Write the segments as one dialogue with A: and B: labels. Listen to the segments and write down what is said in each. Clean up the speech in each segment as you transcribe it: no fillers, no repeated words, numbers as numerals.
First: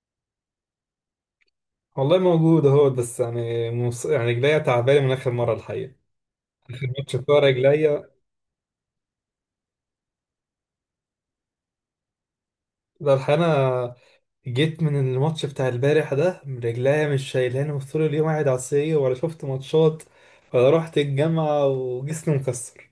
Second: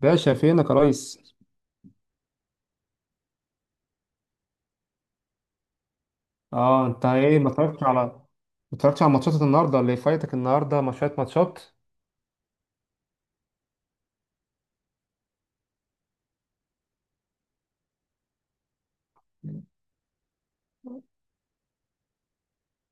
A: باشا فينك يا ريس؟
B: والله موجود اهوت، بس يعني رجليا تعبانه من اخر مره الحقيقه.
A: اه
B: اخر
A: انت
B: ماتش بتاع
A: ايه؟ ما
B: رجليا.
A: اتفرجتش على ماتشات النهارده اللي فايتك. النهارده ما شويه ماتشات.
B: ده الحقيقه، انا جيت من الماتش بتاع البارح ده، رجليا مش شايلاني، وطول اليوم قاعد على السرير ولا شفت ماتشات. ولا رحت الجامعه وجسمي مكسر.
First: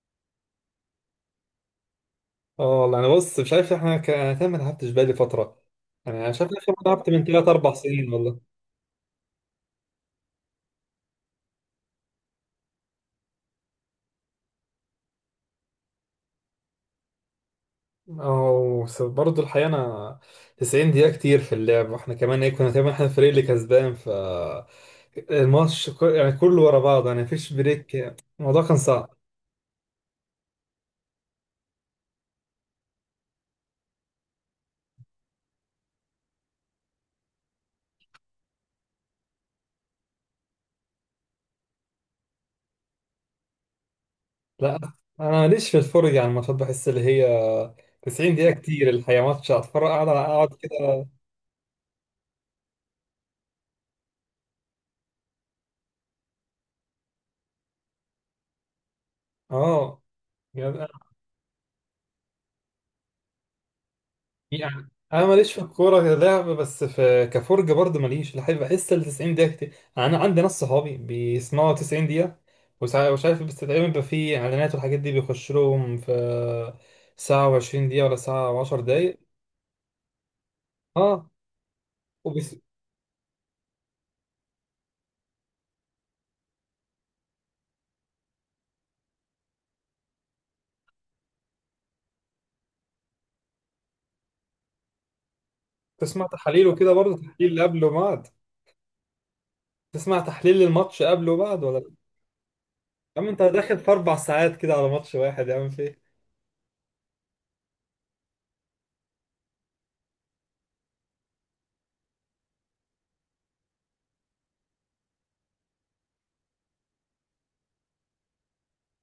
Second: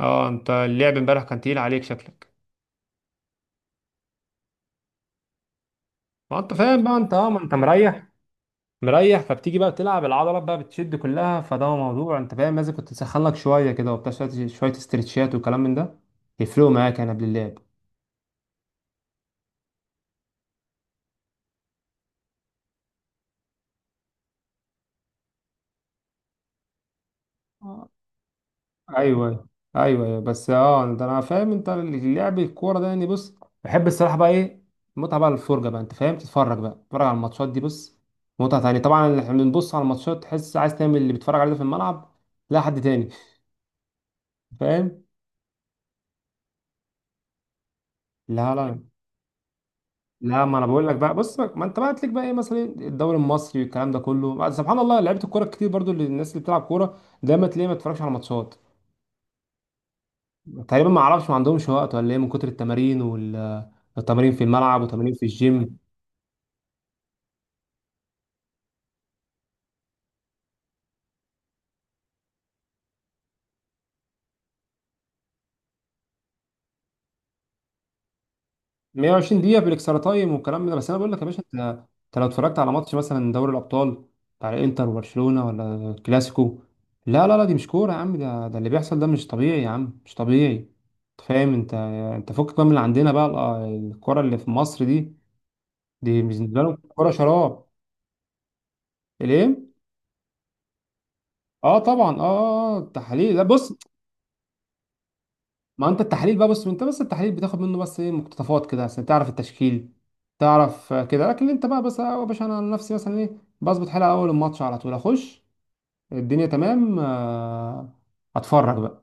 A: اه انت اللعب امبارح كان تقيل عليك شكلك.
B: اه والله، انا بص مش عارف، انا كمان ما لعبتش بقالي فتره. يعني انا
A: ما
B: شايف
A: انت
B: اخر
A: فاهم
B: مره
A: بقى،
B: لعبت
A: انت
B: من
A: ما
B: 3
A: انت
B: 4
A: مريح
B: سنين والله.
A: مريح فبتيجي بقى تلعب، العضلات بقى بتشد كلها، فده موضوع، انت فاهم، لازم كنت تسخن لك شويه كده وبتاع، شويه شوية استرتشات وكلام من ده يفرقوا معاك يعني قبل اللعب.
B: أو بس برضه الحقيقة أنا، 90 دقيقة كتير في اللعب. وإحنا كمان كنا تقريبا إحنا الفريق اللي كسبان ف الماتش، يعني كله ورا بعض، يعني مفيش بريك. الموضوع كان صعب.
A: ايوه ايوه. ايوه أيوه. بس ده انا فاهم انت لعب الكوره ده. يعني بص، بحب الصراحه بقى ايه المتعه بقى، الفرجه بقى، انت فاهم، تتفرج على الماتشات دي. بص، متعه تانية طبعا. احنا بنبص على الماتشات، تحس عايز تعمل اللي بيتفرج عليه ده في الملعب، لا حد تاني،
B: لا،
A: فاهم؟
B: أنا ماليش في الفرجة على الماتشات، بحس اللي هي 90 دقيقة
A: لا لا
B: كتير الحقيقة، ماتش أتفرج أقعد
A: لا،
B: أقعد
A: ما انا بقول لك
B: كده.
A: بقى، بص ما انت بقى تليك بقى ايه، مثلا الدوري المصري والكلام ده كله، سبحان الله، لعيبه الكوره كتير برضو الناس اللي بتلعب كوره دايما تلاقيه ما بتتفرجش على ماتشات.
B: أه، يعني،
A: تقريبا ما اعرفش، ما عندهمش وقت ولا ايه من كتر التمارين، وال التمارين في الملعب
B: يعني
A: وتمارين في
B: انا ماليش في
A: الجيم.
B: الكوره كلعب، بس في كفرجه برضه ماليش الحقيقه. بحس ال 90 دقيقه كتير، يعني انا عندي ناس صحابي بيسمعوا 90 دقيقه، ومش عارف، بس تقريبا بيبقى في اعلانات والحاجات دي بيخش لهم في ساعه و20 دقيقه، ولا ساعه و10 دقائق.
A: 120 دقيقة بالاكسترا تايم والكلام من ده، بس انا بقول لك يا
B: اه،
A: باشا، انت لو اتفرجت
B: وبتسمع
A: على ماتش مثلا دوري الابطال بتاع الانتر وبرشلونة ولا كلاسيكو. لا لا لا، دي مش كورة يا عم، ده اللي بيحصل ده مش طبيعي يا عم، مش طبيعي. انت فاهم؟ انت فكك بقى من اللي عندنا بقى، الكرة اللي في مصر دي، دي بالنسبة
B: تحاليل
A: لهم
B: وكده
A: كرة
B: برضه، تحليل
A: شراب.
B: قبل وبعد.
A: الايه؟
B: تسمع تحليل للماتش قبل وبعد،
A: اه
B: ولا؟
A: طبعا.
B: يا عم
A: التحليل،
B: انت
A: لا بص،
B: داخل في 4 ساعات كده على ماتش واحد، يا عم،
A: ما
B: في.
A: انت التحليل بقى، بص انت بس التحليل بتاخد منه بس ايه، مقتطفات كده عشان تعرف التشكيل، تعرف، كده. لكن انت بقى بس، يا باشا، انا عن نفسي مثلا ايه بظبط حلقه اول الماتش على طول اخش، الدنيا تمام. اتفرج بقى.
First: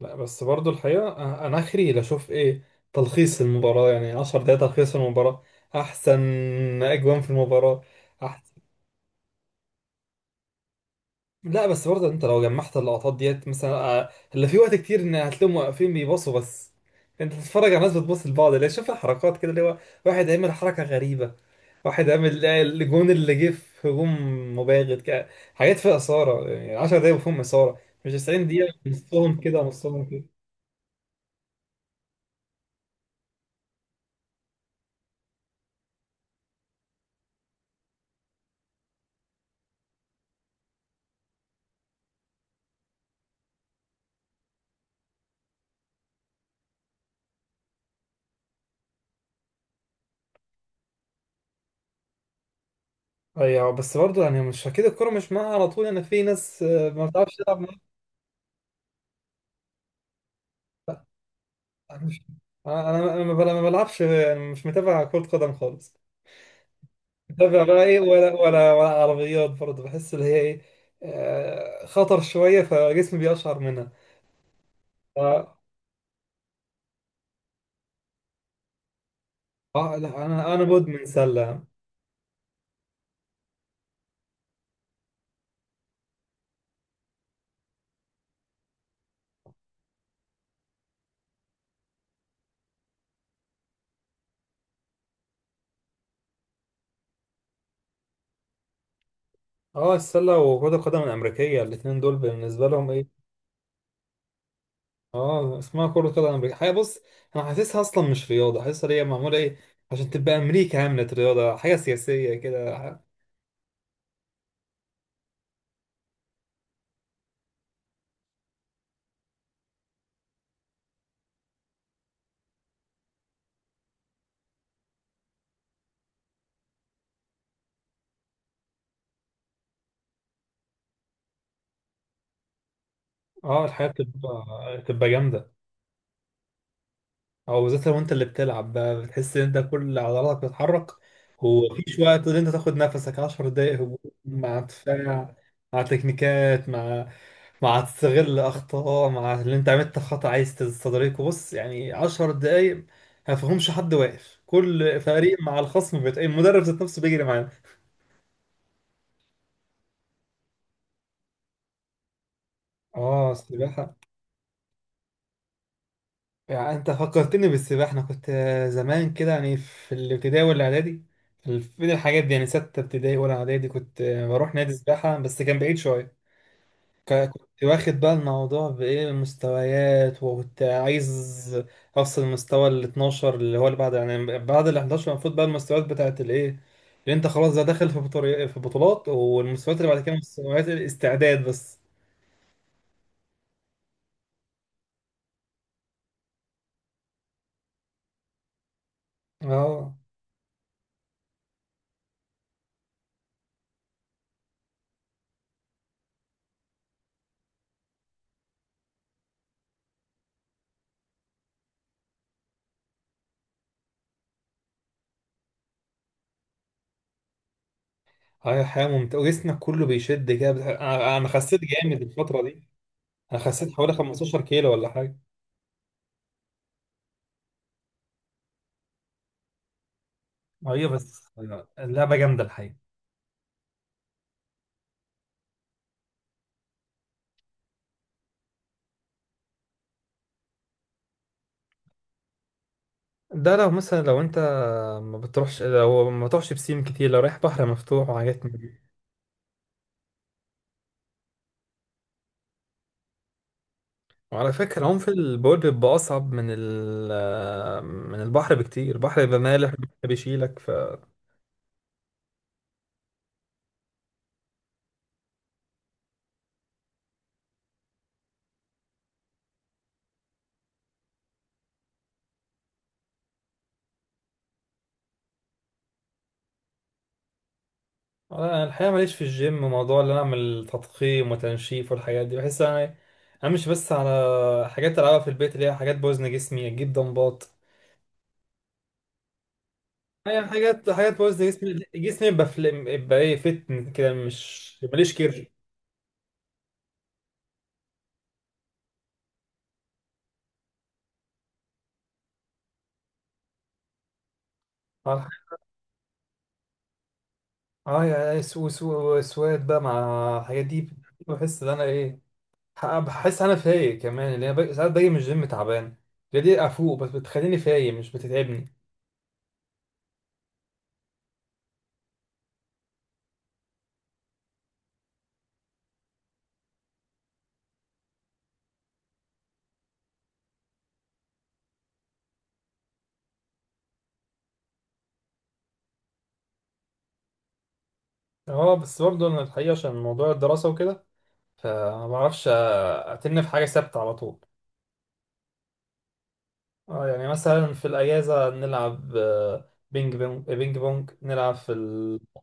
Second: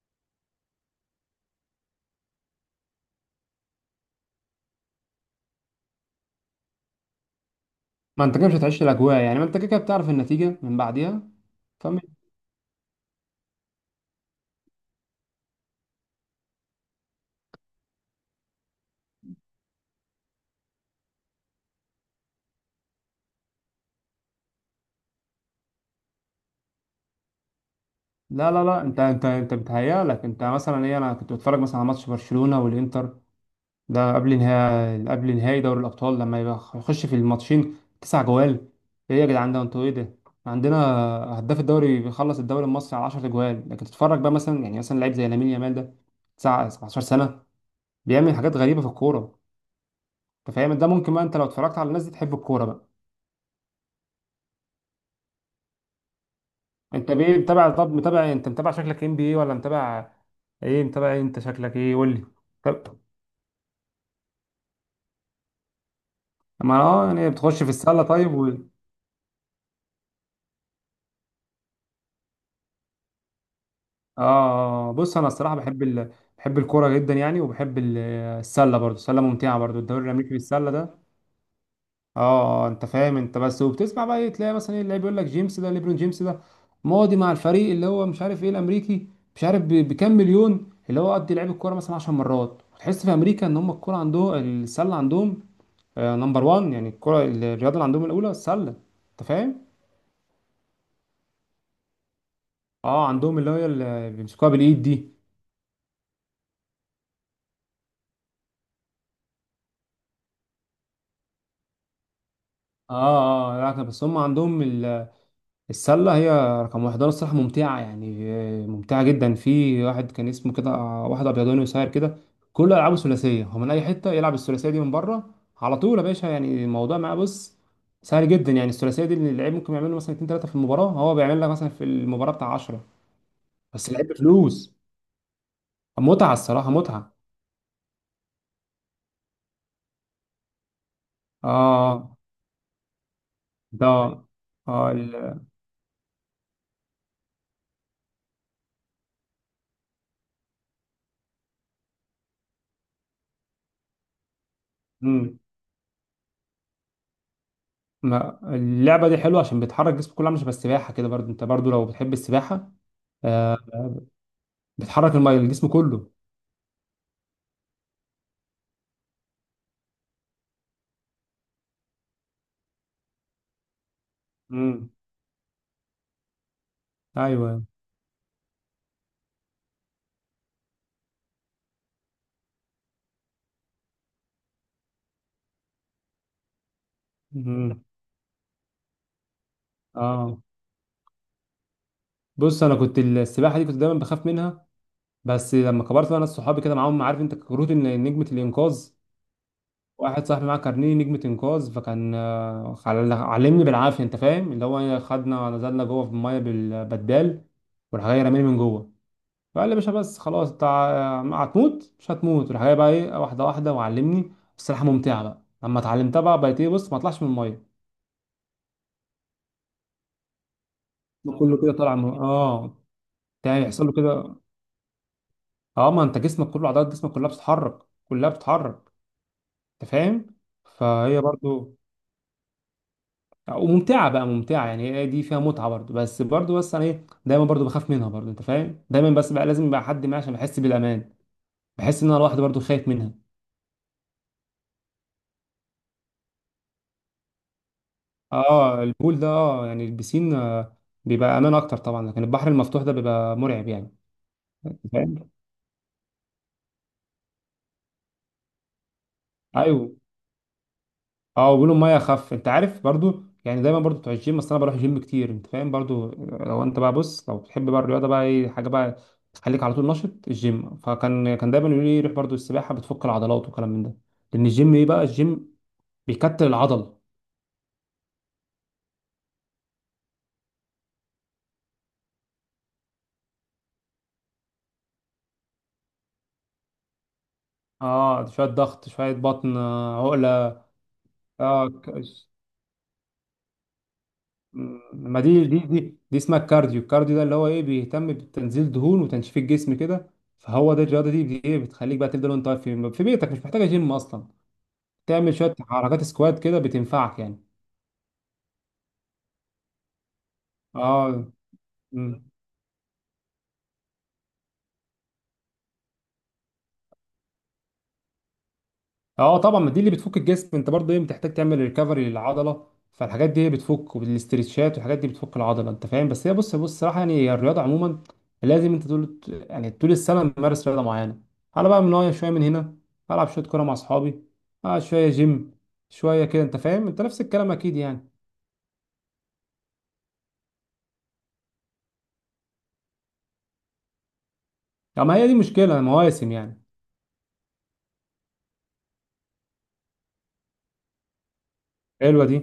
B: لا بس برضو الحقيقة، أنا آخري لأشوف إيه تلخيص المباراة، يعني 10 دقايق تلخيص المباراة أحسن. أجوان في المباراة
A: ما انت كده
B: أحسن.
A: مش هتعيش الاجواء يعني، ما انت كده كده بتعرف النتيجه من بعديها،
B: لا بس
A: فاهم؟
B: برضو أنت لو جمعت اللقطات ديت مثلا، اللي في وقت كتير إن هتلاقيهم واقفين بيبصوا بس. أنت بتتفرج على ناس بتبص لبعض، اللي شايف الحركات كده، اللي هو واحد عامل حركة غريبة، واحد عامل الجون اللي جه في هجوم مباغت كده. حاجات فيها إثارة، يعني 10 دقايق فيهم إثارة، مش 90
A: لا لا
B: دقيقة
A: لا، انت انت
B: نصهم
A: انت
B: كده نصهم
A: بتهيأ
B: كده.
A: لك، انت مثلا ايه، انا كنت بتفرج مثلا على ماتش برشلونه والانتر، ده قبل نهائي دوري الأبطال، لما يبقى يخش في الماتشين تسع جوال. إيه يا جدعان ده؟ أنتوا إيه ده؟ عندنا هداف الدوري بيخلص الدوري المصري على 10 جوال، لكن تتفرج بقى مثلا يعني مثلا لعيب زي لامين يامال ده، 17 سنة، بيعمل حاجات غريبة في الكورة. أنت فاهم؟ ده ممكن بقى، أنت لو اتفرجت على الناس دي تحب الكورة بقى.
B: ايوه بس برضه يعني مش اكيد الكوره مش معاها على طول، يعني في ناس ما
A: أنت
B: بتعرفش
A: بإيه
B: تلعب
A: متابع؟
B: معاها.
A: طب متابع إيه؟ أنت متابع شكلك NBA، ولا متابع إيه؟ متابع إيه أنت شكلك، إيه
B: أنا
A: قول
B: مش.
A: لي.
B: انا
A: طب
B: انا أنا ما بلعبش، يعني مش متابع كرة قدم خالص.
A: ما يعني
B: متابع
A: بتخش في
B: بقى ايه،
A: السلة؟ طيب.
B: ولا عربيات برضه، بحس اللي هي ايه، خطر شويه فجسمي بيقشعر منها.
A: اه بص،
B: ف-
A: انا الصراحه بحب بحب الكوره جدا يعني، وبحب السله برضو. السله ممتعه برضو،
B: اه
A: الدوري
B: لا،
A: الامريكي
B: انا
A: بالسله ده.
B: مدمن سله.
A: انت فاهم انت، بس وبتسمع بقى تلاقي مثلا ايه اللي بيقول لك، جيمس ده، ليبرون جيمس ده ماضي مع الفريق اللي هو مش عارف ايه الامريكي، مش عارف بكام مليون، اللي هو قد لعب الكوره مثلا 10 مرات. تحس في امريكا ان هم الكوره عندهم، السله عندهم نمبر 1 يعني. الكوره، الرياضه اللي عندهم الاولى السله، انت فاهم؟
B: اه، السله وكرة القدم الامريكيه، الاثنين دول بالنسبه لهم
A: اه
B: ايه.
A: عندهم اللي هي اللي بيمسكوها بالايد دي.
B: اه، اسمها كرة قدم امريكيه حاجه، بص، انا حاسسها اصلا مش رياضه، حاسسها هي معموله ايه عشان تبقى امريكا عملت رياضه، حاجه سياسيه كده.
A: اه. لا بس هم عندهم السلة هي رقم واحد رياضة. الصراحة ممتعة يعني، ممتعة جدا. في واحد كان اسمه كده، واحد أبيضاني قصير كده، كل ألعابه ثلاثية، هو من أي حتة يلعب الثلاثية دي من بره على طول يا باشا، يعني الموضوع معاه بص سهل جدا، يعني الثلاثية دي اللي اللعيب ممكن يعمل له مثلا اتنين تلاتة في المباراة، هو بيعمل لك مثلا في المباراة بتاع 10،
B: اه، الحياة
A: بس اللعيب بفلوس.
B: بتبقى جامدة،
A: متعة الصراحة، متعة.
B: او بالذات لو انت اللي بتلعب بقى بتحس ان انت كل عضلاتك بتتحرك، ومفيش
A: اه
B: وقت ان انت تاخد نفسك. 10 دقايق
A: ده
B: هجوم مع
A: اه
B: دفاع،
A: ال-
B: مع تكنيكات، مع تستغل اخطاء، مع اللي انت عملت خطأ عايز تستدركه. بص يعني 10 دقايق، ما فيهمش حد واقف، كل فريق
A: مم.
B: مع الخصم بيت المدرب ذات نفسه بيجري معانا.
A: ما اللعبة دي حلوة عشان بتحرك جسمك كله، عامل شبه السباحة كده، برضو انت برضو لو بتحب السباحة،
B: اه،
A: آه،
B: سباحة.
A: بتحرك الميه الجسم كله.
B: يعني انت فكرتني بالسباحه، انا كنت زمان كده، يعني في الابتدائي والاعدادي، في بين الحاجات دي، يعني سته ابتدائي ولا اعدادي، كنت بروح نادي
A: امم
B: سباحه، بس كان بعيد شويه.
A: ايوه.
B: كنت واخد بقى الموضوع بايه مستويات، وكنت عايز اوصل المستوى ال 12، اللي هو اللي بعد يعني بعد ال 11 المفروض بقى المستويات بتاعت الايه اللي انت خلاص ده
A: امم
B: داخل في في بطولات، والمستويات اللي بعد كده
A: اه
B: مستويات الاستعداد بس.
A: بص، انا كنت السباحه دي كنت دايما بخاف منها، بس لما كبرت بقى، ناس صحابي كده معاهم، عارف انت كروت نجمه الانقاذ،
B: اه،
A: واحد صاحبي معاه كارنيه نجمه انقاذ، فكان علمني بالعافيه، انت فاهم، اللي هو خدنا نزلنا جوه في الميه بالبدال، وراح جاي رماني من جوه، فقال لي يا باشا بس خلاص انت هتموت مش هتموت، راح جاي بقى ايه واحده واحده وعلمني. السباحه ممتعه بقى لما اتعلمتها، بقى بقيت ايه، بص ما اطلعش من الميه،
B: هي حياة ممتعة، وجسمك كله بيشد كده، أنا خسيت
A: كله كده طالع
B: جامد
A: من،
B: الفترة دي. انا
A: ده
B: خسيت
A: يحصل له
B: حوالي
A: كده.
B: 15 كيلو ولا حاجه.
A: اه ما انت جسمك كله عضلات، جسمك كلها بتتحرك، كلها بتتحرك، انت فاهم،
B: ايوه
A: فهي
B: بس
A: برضو
B: اللعبه جامده الحقيقه.
A: وممتعه بقى، ممتعه يعني، هي دي فيها متعه برضو. بس برضو، انا ايه دايما برضو بخاف منها برضو، انت فاهم، دايما بس بقى لازم يبقى حد معايا عشان بحس بالامان، بحس ان انا لوحدي برضو خايف منها.
B: ده لو مثلا لو انت ما بتروحش، لو ما تروحش بسين كتير، لو رايح بحر مفتوح وحاجات من دي.
A: اه البول ده، يعني البسين بيبقى امان اكتر طبعا، لكن البحر المفتوح ده بيبقى مرعب يعني.
B: وعلى
A: أنت
B: فكره، عمق
A: فاهم؟
B: البورد بيبقى اصعب من البحر بكتير، البحر بيبقى مالح
A: ايوه.
B: بيشيلك ف.
A: اه وبيقولوا الميه اخف، انت عارف برضو يعني. دايما برضو بتوع الجيم، اصل انا بروح جيم كتير، انت فاهم، برضو لو انت بقى بص، لو بتحب بقى الرياضه بقى ايه، حاجه بقى تخليك على طول نشط، الجيم، فكان دايما يقولوا لي روح برضو السباحه بتفك العضلات وكلام من ده، لان الجيم ايه بقى، الجيم بيكتل العضل.
B: انا الحقيقه ماليش في الجيم، موضوع ان انا اعمل تضخيم وتنشيف والحاجات دي، بحس انا امشي بس على حاجات العبها في البيت، اللي هي حاجات بوزن جسمي، اجيب دمبات.
A: اه شويه ضغط، شويه بطن، عقله.
B: هي حاجات حاجات بوز
A: اه
B: جسمي
A: ك-
B: جسمي يبقى يبقى ايه فتن كده، مش ماليش
A: ما دي
B: كير.
A: دي دي دي اسمها الكارديو، الكارديو ده اللي هو ايه بيهتم بتنزيل دهون وتنشيف الجسم كده، فهو ده الرياضه دي ايه بتخليك بقى تفضل وانت واقف في بيتك، مش محتاجه جيم اصلا،
B: اه،
A: تعمل شويه حركات سكوات كده بتنفعك يعني.
B: يا سو سو سواد بقى مع الحاجات دي،
A: اه
B: بحس ان انا ايه،
A: مم.
B: بحس انا فايق كمان، اللي انا ساعات باجي من الجيم تعبان، هي دي افوق، بس بتخليني فايق مش بتتعبني.
A: اه طبعا، ما دي اللي بتفك الجسم. انت برضه ايه بتحتاج تعمل ريكفري للعضله، فالحاجات دي هي بتفك، والاسترتشات والحاجات دي بتفك العضله، انت فاهم. بس هي بص، بص الصراحه يعني هي الرياضه عموما، لازم انت طول السنه ممارس رياضه معينه. انا بقى من نوع شويه من هنا، العب شويه كوره مع اصحابي، شويه جيم، شويه كده، انت فاهم، انت نفس الكلام اكيد يعني.
B: اه بس برضه انا الحقيقه عشان موضوع الدراسه وكده، فما بعرفش، اتن في حاجه ثابته على طول.
A: طب ما هي دي مشكله مواسم يعني.
B: اه يعني مثلا في الاجازه نلعب بينج بونج. بينج بونج نلعب في
A: حلوه دي.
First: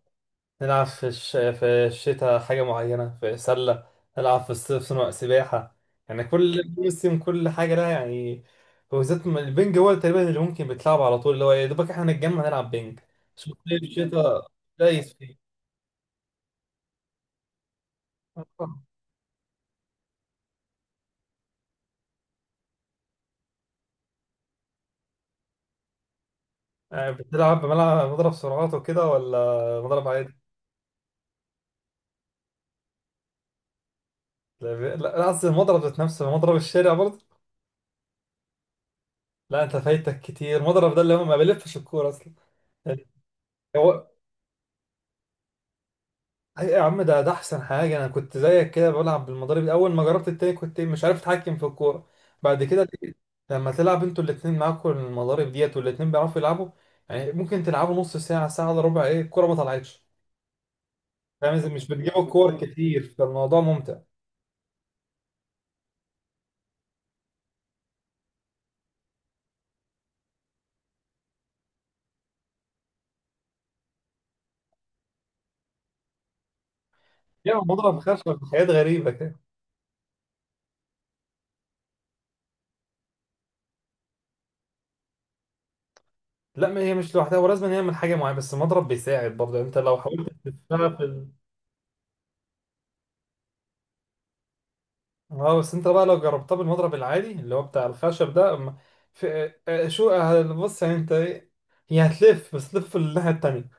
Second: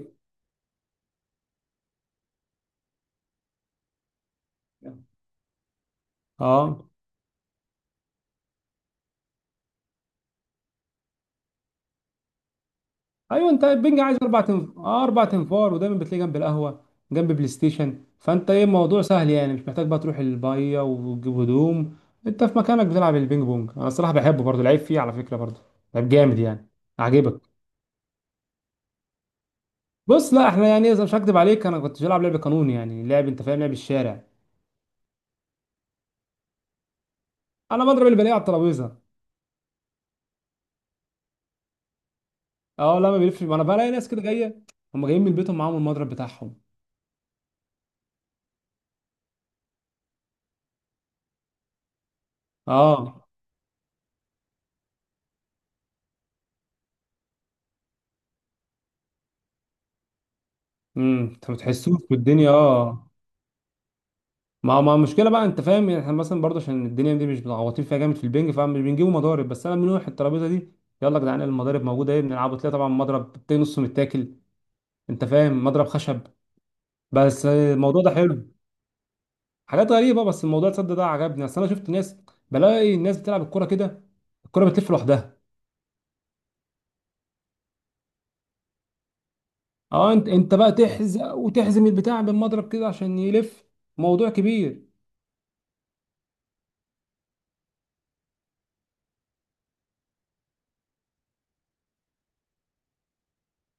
B: نلعب في الشتاء حاجة معينة في سلة، نلعب في الصيف صنع سباحة، يعني كل
A: اه
B: موسم كل حاجة لها يعني. وبالذات البنج هو تقريبا اللي ممكن بيتلعب على طول، اللي هو يا دوبك احنا نتجمع نلعب بنج.
A: ايوه،
B: شوف
A: انت
B: صيف
A: البنج عايز اربع
B: شتاء
A: تنف... آه،
B: دايس
A: اربع
B: فيه.
A: تنفار، ودايما بتلاقيه جنب القهوه، جنب بلاي ستيشن، فانت ايه
B: آه.
A: الموضوع سهل يعني، مش محتاج بقى تروح البايه وتجيب هدوم، انت في مكانك بتلعب البينج بونج. انا الصراحه بحبه برضه، لعيب فيه على فكره برضه، لعيب جامد يعني.
B: يعني
A: عاجبك؟
B: بتلعب بملعب مضرب سرعات وكده، ولا مضرب عادي؟
A: بص لا احنا يعني، اذا مش هكدب عليك، انا كنت بلعب لعب قانون يعني لعب، انت فاهم، لعب الشارع،
B: لا، لا، لا، قصدي المضرب ذات نفسه، مضرب الشارع برضه.
A: انا بضرب اللي بلاقيه على الترابيزه.
B: لا، انت فايتك كتير، المضرب ده اللي هو ما بيلفش الكورة اصلا.
A: اه لا ما بيلفش، ما انا بلاقي
B: يعني،
A: ناس كده جايه، هم جايين من بيتهم معاهم المضرب بتاعهم.
B: اي يا عم، ده احسن حاجه، انا كنت زيك كده بلعب بالمضارب، اول ما جربت التاني كنت مش عارف اتحكم في الكوره. بعد كده لقيت،
A: اه.
B: لما تلعب انتوا الاتنين معاكم المضارب ديت والاتنين بيعرفوا يلعبوا، يعني ممكن تلعبوا نص ساعه ساعه الا ربع، ايه الكوره ما طلعتش.
A: انت
B: فاهم
A: ما
B: إزاي؟ مش
A: بتحسوش
B: بتجيبوا
A: بالدنيا،
B: الكور كتير،
A: اه.
B: فالموضوع ممتع.
A: ما المشكله بقى، انت فاهم، يعني احنا مثلا برضه عشان الدنيا دي مش متعوطين فيها جامد في البنج، فمش بنجيبوا مضارب، بس انا من ناحيه الترابيزه دي، يلا يا جدعان المضارب موجوده ايه بنلعبوا، تلاقي طبعا مضرب تلاقي نصه متاكل، انت فاهم، مضرب خشب، بس
B: يعني المضرب
A: الموضوع ده
B: خشب في
A: حلو،
B: حاجات غريبه كده.
A: حاجات غريبه، بس الموضوع تصدق ده عجبني، اصل انا شفت ناس، بلاقي الناس بتلعب الكوره كده، الكوره بتلف لوحدها.
B: لا ما هي مش لوحدها، ولازم يعمل حاجه معينه، بس المضرب بيساعد برضه انت لو
A: اه، انت
B: حاولت
A: انت بقى
B: تشتغل.
A: تحزق وتحزم البتاع بالمضرب كده عشان يلف، موضوع كبير.
B: اه بس انت بقى لو جربتها بالمضرب العادي اللي هو بتاع الخشب ده، أما في آه، اه، شو آه، بص يعني انت ايه، هي هتلف، بس تلف الناحية التانية،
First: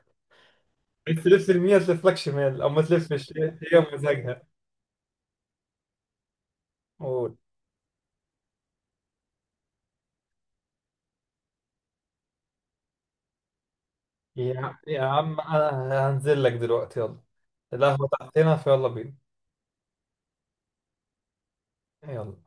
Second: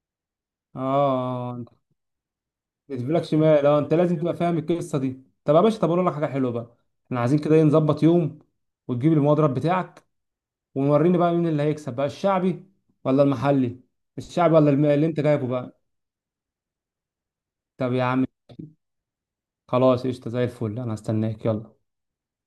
B: عايز تلف
A: اه
B: يمين هتلف لك شمال، او ما
A: ما
B: تلفش،
A: تجيبلكش
B: هي
A: مال.
B: هي
A: اه انت لازم تبقى
B: مزاجها.
A: فاهم القصه دي. طب يا باشا، اقول لك حاجه حلوه بقى، احنا
B: قول.
A: عايزين كده ايه نظبط يوم، وتجيب المضرب بتاعك، ووريني بقى مين اللي هيكسب بقى، الشعبي ولا المحلي؟ الشعبي ولا
B: يا يا
A: اللي انت
B: عم
A: جايبه بقى؟
B: انا هنزل لك دلوقتي، يلا.
A: طب يا
B: القهوة
A: عم
B: تحتنا، فيلا بينا.
A: خلاص، قشطه زي الفل، انا هستناك، يلا.
B: يلا.